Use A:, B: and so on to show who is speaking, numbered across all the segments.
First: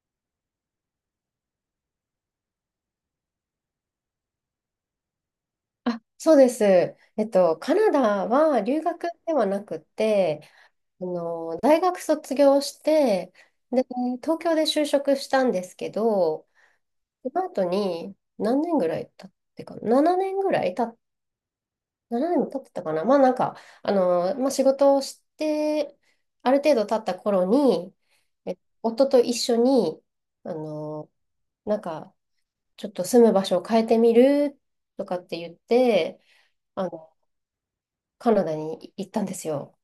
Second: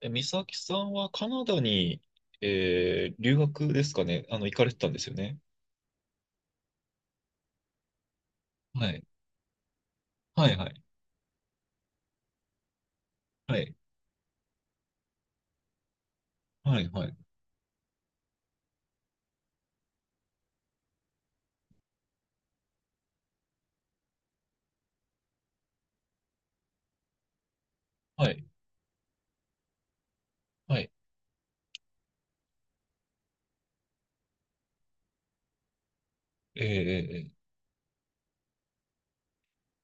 A: え、美咲さんはカナダに、留学ですかね。行かれてたんですよね。
B: あ、そうです。カナダは留
A: はい。
B: 学ではなく
A: は
B: て、
A: い、はい。
B: 大学卒業して、
A: はい。
B: で、東京で就職したんですけど、
A: はい、はい。
B: その後に何年ぐらい経ってかな、7年ぐらい年も経ってたかな。まあなんか、まあ仕事をして、ある程度経った頃に、
A: はい。
B: え夫と一緒に、あ
A: はい。
B: の、なんか、ちょっと住む場所を変えてみるとかって言って、
A: え
B: あの
A: ー、
B: カナダに行ったんですよ。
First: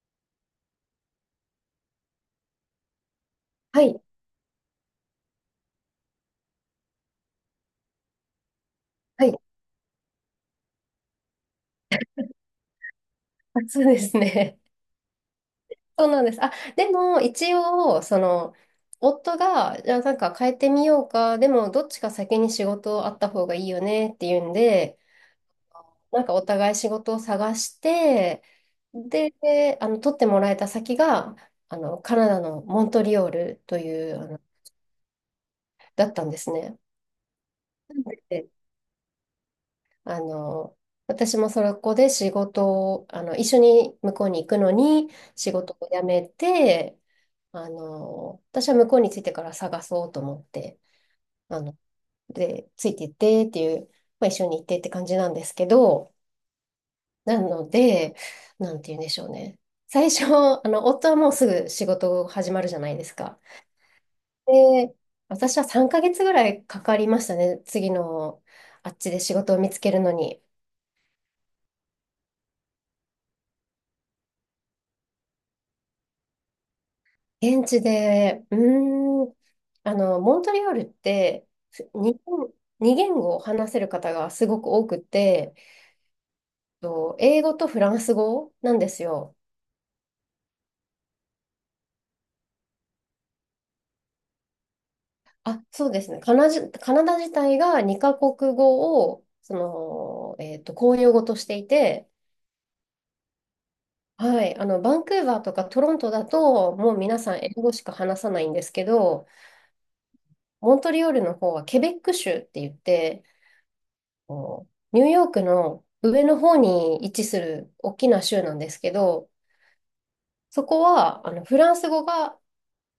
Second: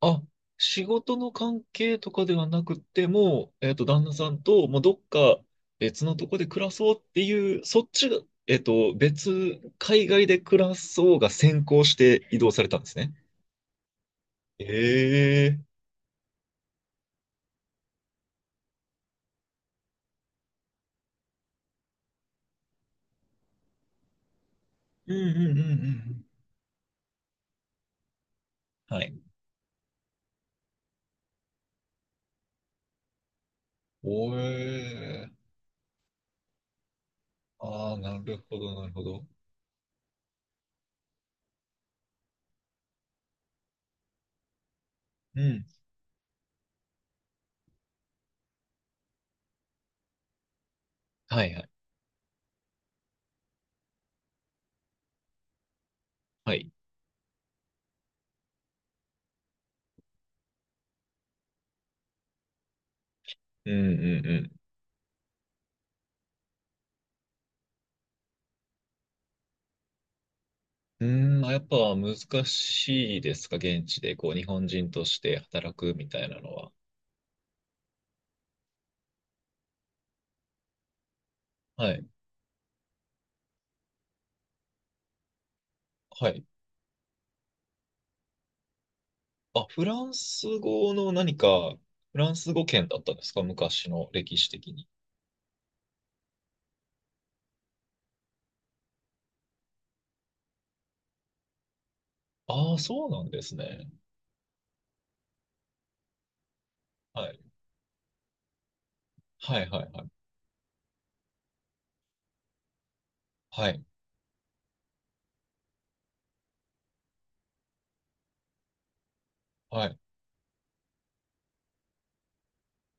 A: あ、仕事の関係とかではなくてもう、
B: はい、
A: 旦那さんと、もうどっか別のとこで暮らそうっていう、そっちが、えっと、
B: はい、
A: 別、海外で暮らそうが先行して移動されたんですね。
B: あ、そうですね。
A: ええー、
B: そうなんです。あ、でも一応、夫が、じゃあなんか変えてみようか、でもどっちか先に仕事あった方がいいよねっていうんで、
A: うんうんうんう
B: な
A: ん
B: んかお互い仕事を探して、
A: うん。はい。
B: で、取ってもらえた先が、カナダのモントリオールという、
A: おえ。
B: だったんですね。
A: ああ、なるほど、なるほど。
B: あの、私もそこで仕事を、一緒に向こうに行くのに
A: う
B: 仕
A: ん。
B: 事を辞めて、私は向こうに着いてから探そうと思って、
A: はい
B: あ
A: はい。
B: の、で、ついて行ってっていう、まあ、一緒に行ってって感じなんですけど、
A: はい。
B: なので、なんて言うんでしょうね。最初、夫はもうすぐ仕事始まるじゃないですか。
A: うんうん
B: で、私は3ヶ月ぐらいかかりましたね。次の、あっちで仕事を見つけるのに。
A: うん。うーん、やっぱ難しいですか、現地で、こう、日本人として働くみたいなのは。
B: 現地で、モントリオールって、ふ
A: はい。
B: 日本、二言語を話せる方がすごく多くて、
A: はい。
B: と英語とフランス語なんですよ。
A: あ、フランス語圏だったんですか、昔の歴史的に。
B: あ、そうですね。カナダ自体が二カ国語を、公用語としていて、
A: ああ、そうなんですね。
B: はい、バンクーバーとかトロントだと、もう皆
A: は
B: さん
A: い。
B: 英語しか話さないんですけど、
A: はいはいはい。
B: モントリオールの方はケベック州って言って、
A: はい。
B: こうニューヨークの上の方に位置する大きな州なんですけど、
A: はい。
B: そこはフランス語が、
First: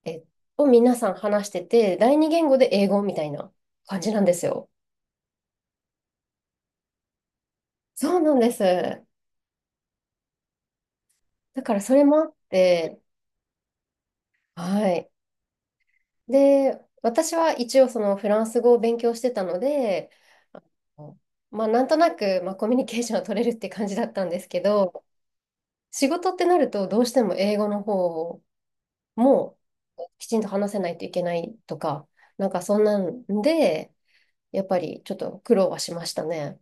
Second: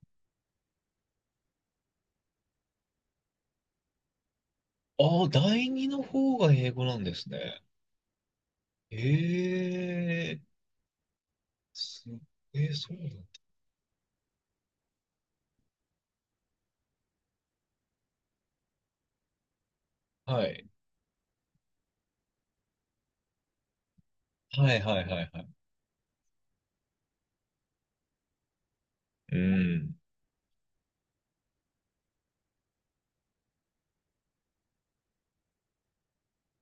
B: え、を皆さん話してて、第二言語で英語みたいな感じなんですよ。
A: ああ、第二の方が英語なんですね。
B: そうなんで
A: え
B: す。
A: えー、
B: だからそ
A: す、
B: れもあっ
A: そう
B: て、
A: なんだ。
B: はい。で、私は一応そのフランス語を勉強してたので、
A: は
B: あ
A: い。
B: のまあなんとなく、まあ、コミュニケーションは取れるって感じだったんですけ
A: はいはい
B: ど、
A: はいはい。
B: 仕事ってなるとどうしても英語の方
A: う
B: も
A: ん。
B: うきちんと話せないといけないとか、なんかそんなんで、やっぱりちょっと苦労はしましたね。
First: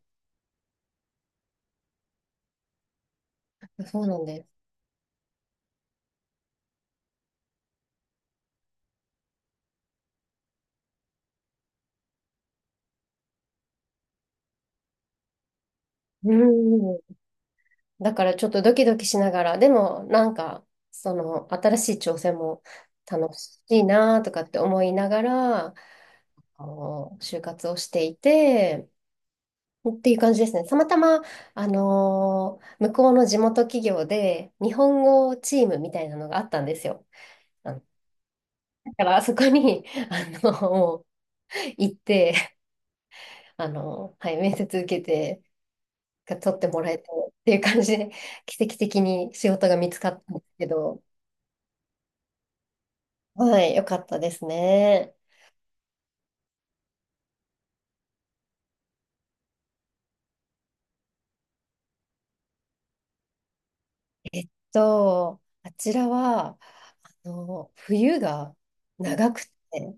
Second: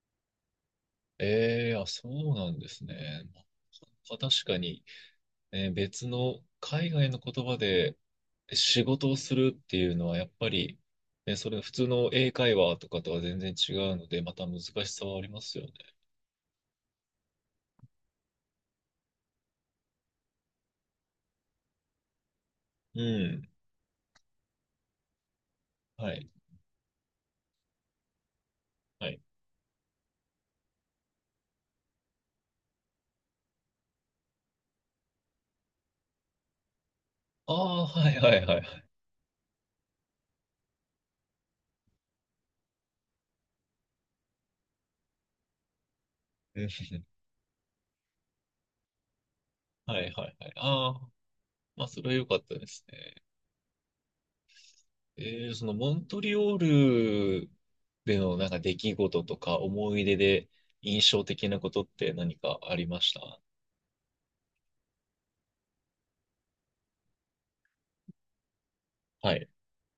A: ええ、あ、そうなんですね。
B: そう
A: まあ
B: なん
A: 確
B: で
A: か
B: す。
A: に、別の海外の言葉で仕事をするっていうのは、やっぱり、ね、それ普通の英会話とかとは全然違うので、また難しさはありますよね。
B: うん。だからちょっとドキドキしながら、でもなんか、その新しい挑戦も
A: う
B: 楽
A: ん。
B: しいなとかって思いながら、
A: はい。
B: 就活をしていて、
A: はい。
B: っていう感じですね。たまたま、向こうの地元企業で日本語チームみたいなのがあったんですよ。
A: あ
B: あ、
A: あ、はいはいはいはい。
B: だからあそこに、もう行って、はい、面接受けて、取っ
A: う
B: て
A: ん、
B: もらえてっていう感じで、奇跡的に仕事が見つ
A: は
B: か
A: い
B: っ
A: は
B: た
A: い
B: んです
A: はい。
B: け
A: ああ、
B: ど、
A: まあ、それは良かったですね。
B: はい、よかったですね。
A: えそのモントリオールでのなんか出来事とか思い出で印象的なことって何かありました？
B: あちらは、冬が長
A: は
B: く
A: い。
B: て、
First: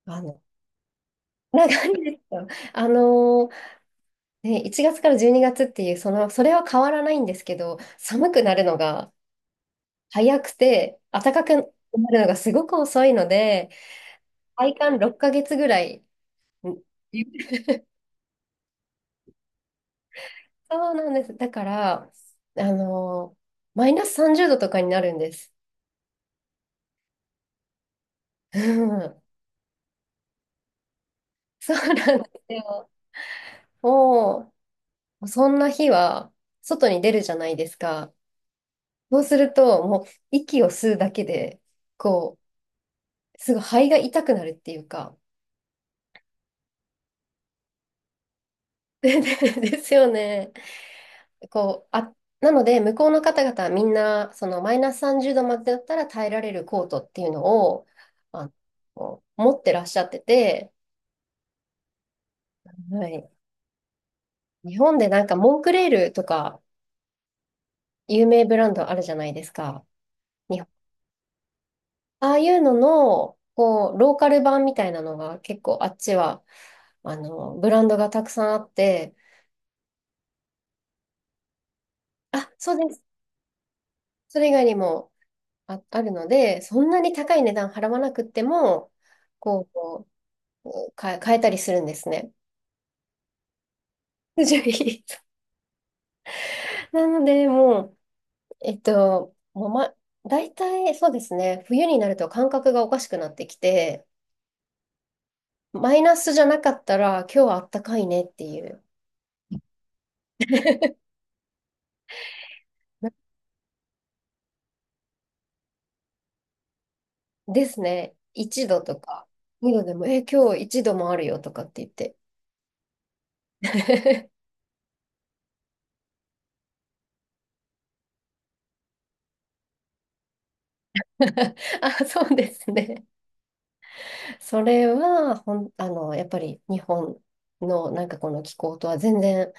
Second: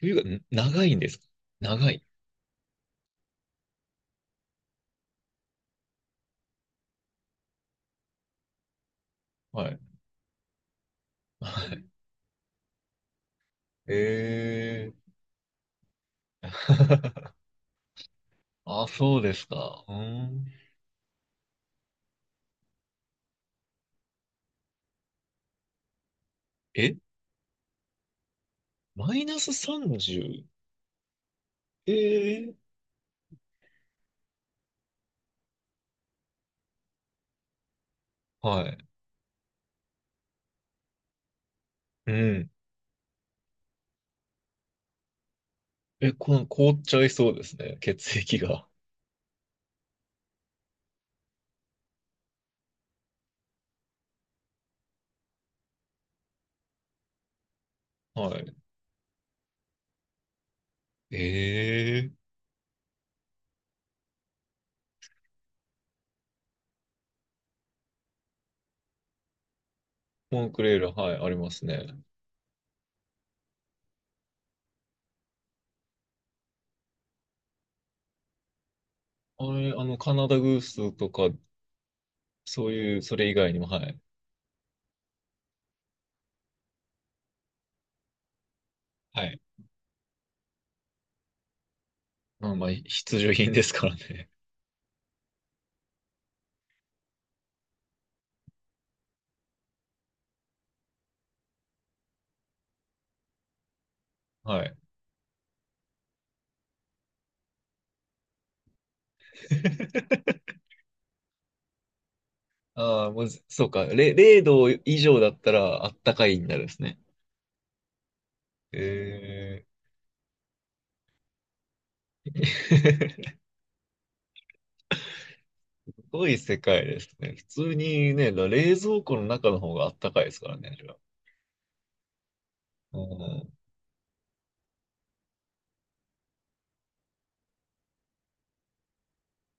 A: 冬
B: あ
A: が
B: の、
A: 長いんですか？
B: 長
A: 長
B: い
A: い。
B: んですよ。あの、ね、1月から12月っていう、それは変わらないんですけど、寒くなるのが
A: はい。
B: 早くて、暖か く
A: はい。
B: なるのがすごく遅いので、体
A: えー。
B: 感6ヶ月ぐらい。ん
A: あ、そうですか。うん。
B: そうなんです。だから、あのーマイナス30度とかになるんです。
A: え、
B: う
A: マ
B: ん、
A: イナス 30？
B: そうなんで
A: え
B: す
A: ー。
B: よ。もう、そんな日は外に出るじゃないですか。
A: はい。
B: そうすると、もう息を吸うだけで、
A: う
B: こ
A: ん。
B: う、すごい肺が痛くなるっていうか。
A: え、凍っちゃいそうですね。血液が。
B: でですよね。あ、なので、向こうの方々はみんな、そのマイナス30度までだったら耐えられるコートっていうのを、
A: は
B: あ
A: い。
B: 持ってらっしゃってて、
A: えー。
B: はい。日本でなんかモンクレールとか有名ブランドあるじゃないですか。
A: モン
B: 日
A: ク
B: 本
A: レール、はい、ありますね。
B: ああいうのの、こう、ローカル版みたいなのが結構あっちは、ブランドがたくさんあって、
A: あれ、あの、カナダグースとか
B: あ、
A: そう
B: そうで
A: いう、
B: す。
A: それ以外にも、はい。
B: それ以外にも、あるので、そんなに高い値段払わなくっても、
A: はい。
B: こ変え、変えたりするんですね。
A: まあまあ、必需品ですからね。
B: 不条理なので、もう、えっと、もうま、大体そうですね、冬になると感覚がおかしくなってきて、
A: はい。
B: マイナスじゃなかったら、今日はあったかいねっていう。
A: ああ、もう、そうか。0度以上だったら、あったかいになるんですね。
B: ですね。一度とか、
A: え
B: 2
A: え。
B: 度でも、今日一度もあるよとかって言って。
A: すごい世界ですね。普通にね、冷蔵庫の中の方があったかいですからね、あれは。
B: あ、そうです
A: う
B: ね。
A: ん。
B: それは、やっぱり日本のなんかこの気候とは全然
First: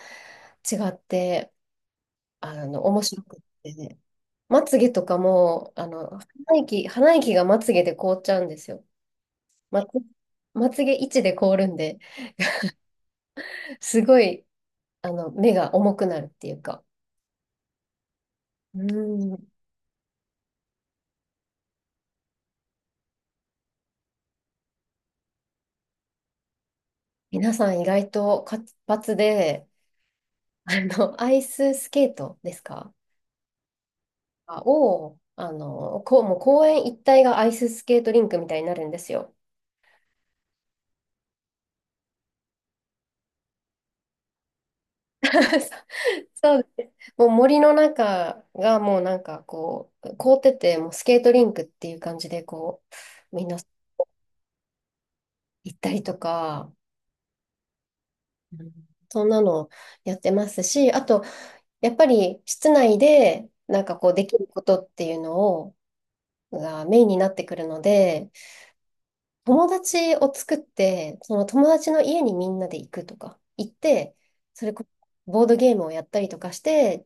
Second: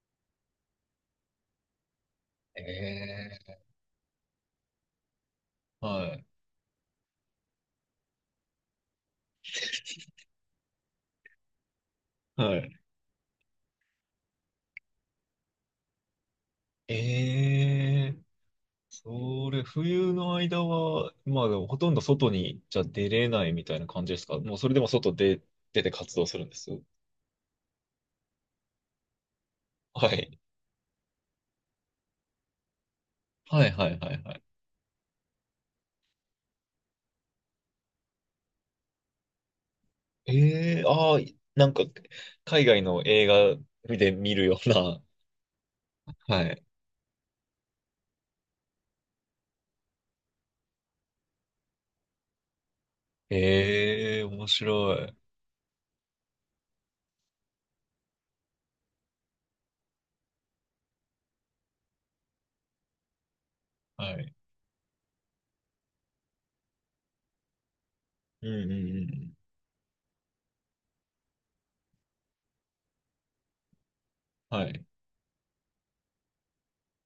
B: 違って、面白くっ
A: ええ、
B: て、まつげとかも、
A: はい。
B: 鼻息がまつげで凍っちゃうんですよ。まつ、まつげ位置で凍るんで、
A: はい。
B: すごい、目が重くなるっていうか。
A: ええ。
B: う
A: そ
B: ん。
A: れ、冬の間は、まあでもほとんど外にじゃ出れないみたいな感じですか？もうそれでも外で出て活動するんです？
B: 皆さん意外と活発で、
A: はい。
B: アイススケートですか
A: はいはいはいはい。
B: を、こう、もう公園一帯がアイススケートリンクみたいになるんですよ。
A: ええ、ああ、なんか、海外の映画で見るような。は
B: そ
A: い。
B: うです。もう森の中がもうなんかこう、凍ってて、もうスケートリンクっていう感じで、こう、みんな
A: ええ、面白い。
B: 行ったりとか、うん、そんなのやってますし、あと、やっぱり室内で、なんかこう、
A: は
B: で
A: い。
B: きることっていうのを、がメインになってくるので、
A: うんうんうん。
B: 友達を作って、その友達の家にみんなで行くとか、行って、そ
A: は
B: れこ
A: い。
B: そボードゲームをやったりとかして、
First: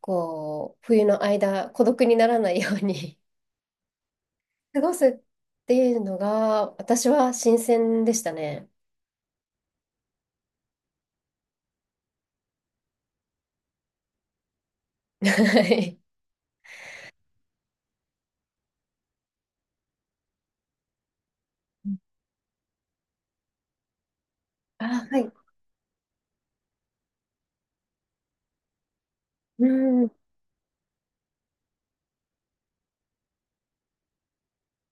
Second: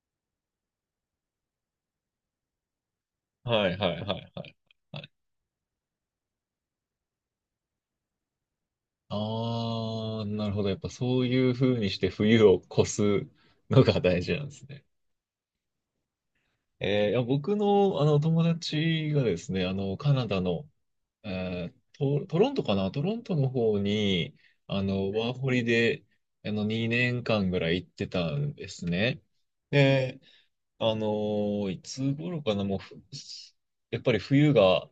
B: こう、冬の間、孤独にならないように
A: はいはいはいはい。
B: 過ご
A: は
B: す
A: い、
B: っていうのが、私は新鮮でしたね。
A: ああ、なるほど。やっぱそういう風にして冬を越すのが大事なんですね。
B: はい。
A: いや僕の、あの友達がですね、カナダのトロントかな、トロントの方に、
B: あ、は
A: ワ
B: い。
A: ーホリで、2年間ぐらい行ってたんですね。
B: うん。
A: で、あのいつ頃かなもう、やっぱり冬が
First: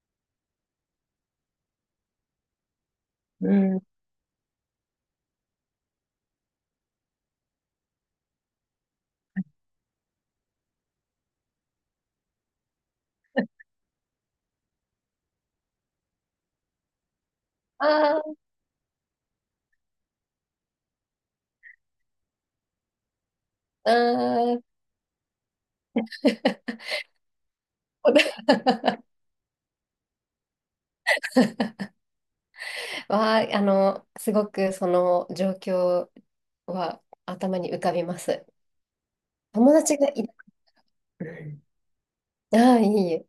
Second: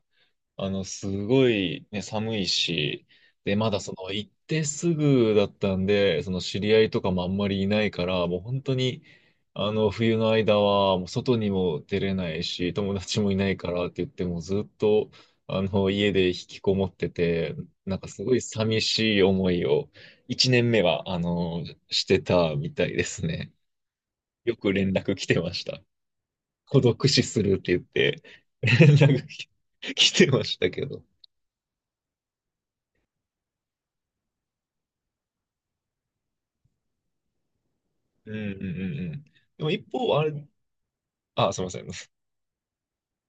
A: すごいね、寒いし、
B: う
A: で、まだそ
B: ん、
A: の行ってすぐだったんで、その知り合いとかもあんまりいないから、もう本当に、冬の間は、もう外にも出れないし、友達もいないからって言って、もうずっと、家で引きこもってて、なんかす
B: あ
A: ご
B: あ。
A: い寂しい思いを、一年目は、してたみたいですね。
B: あ
A: よ
B: ー。
A: く連絡来てました。孤独死するって言って、連絡来てましたけど。
B: は、あの、すごくその状況は頭に浮かびま
A: うんうん
B: す。
A: うんうん。でも
B: 友
A: 一
B: 達が
A: 方、
B: い
A: あ
B: な、
A: れ、あ、すみません。う
B: ああー、いいえ。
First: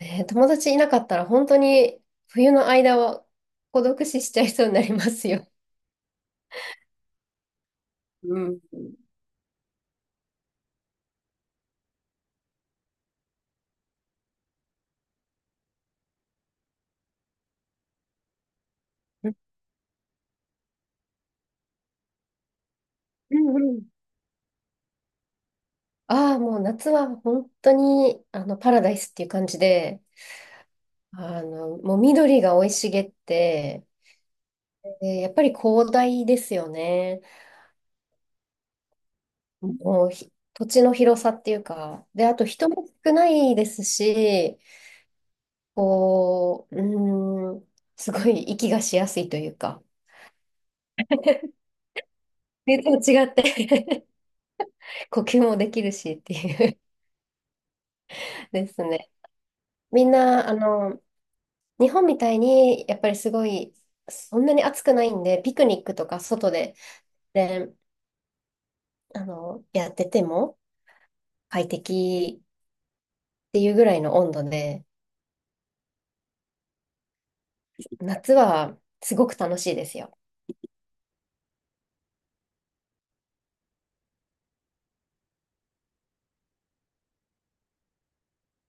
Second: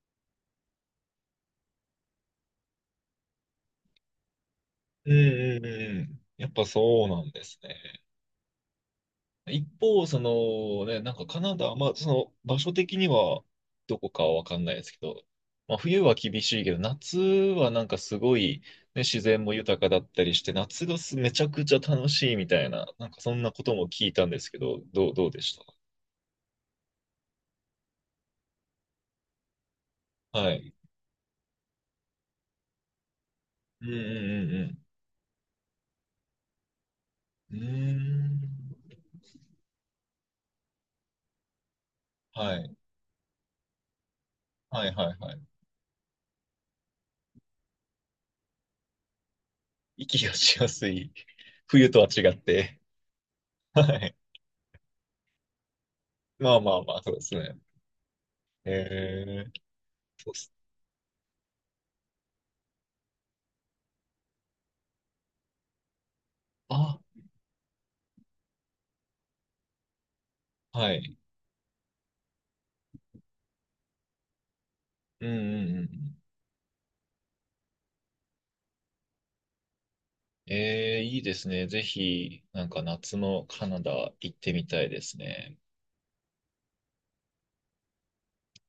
B: 友達いなかったら本当に冬の間は孤独死しちゃいそうになりま
A: んう
B: すよ。
A: んうんうん。やっぱそうなんですね。
B: うん。
A: 一方、そのね、なんかカナダ、まあその場所的にはどこかはわかんないですけど、まあ冬は厳しいけど、夏はなんかすごい、ね、自
B: うん
A: 然も豊かだったりして、夏がめちゃくちゃ楽しいみたいな、なんかそんな
B: う
A: ことも
B: ん、
A: 聞いたんですけど、どうでし
B: ああ、もう夏は本当にパラダイスっていう感じで、
A: た？はい。
B: もう緑が生い茂っ
A: う
B: て、
A: んう
B: でやっぱり広大ですよね。
A: んうんうん。うーん。
B: もう土地の広さっていうか、で、あと
A: は
B: 人
A: い。
B: も少ないですし、
A: はいはいはい。
B: こう、すごい息がしやすいというか、
A: 息がしやすい。冬とは違って。
B: 全然違っ
A: は
B: て
A: い。
B: 呼吸もできるしって
A: まあ
B: い
A: ま
B: う
A: あまあ、そうですね。
B: ですね。
A: えー、
B: みん
A: そうっ
B: な、
A: す。
B: 日本みたいに、やっぱりすごい、そんなに暑くないんで、ピクニックとか外で、
A: あ、
B: で、やってても
A: はい。
B: 快適っていうぐらいの温度で、
A: うんうんうん。
B: 夏はすごく楽しいですよ。
A: いいですね。ぜひ、なんか夏のカナダ行ってみたいですね。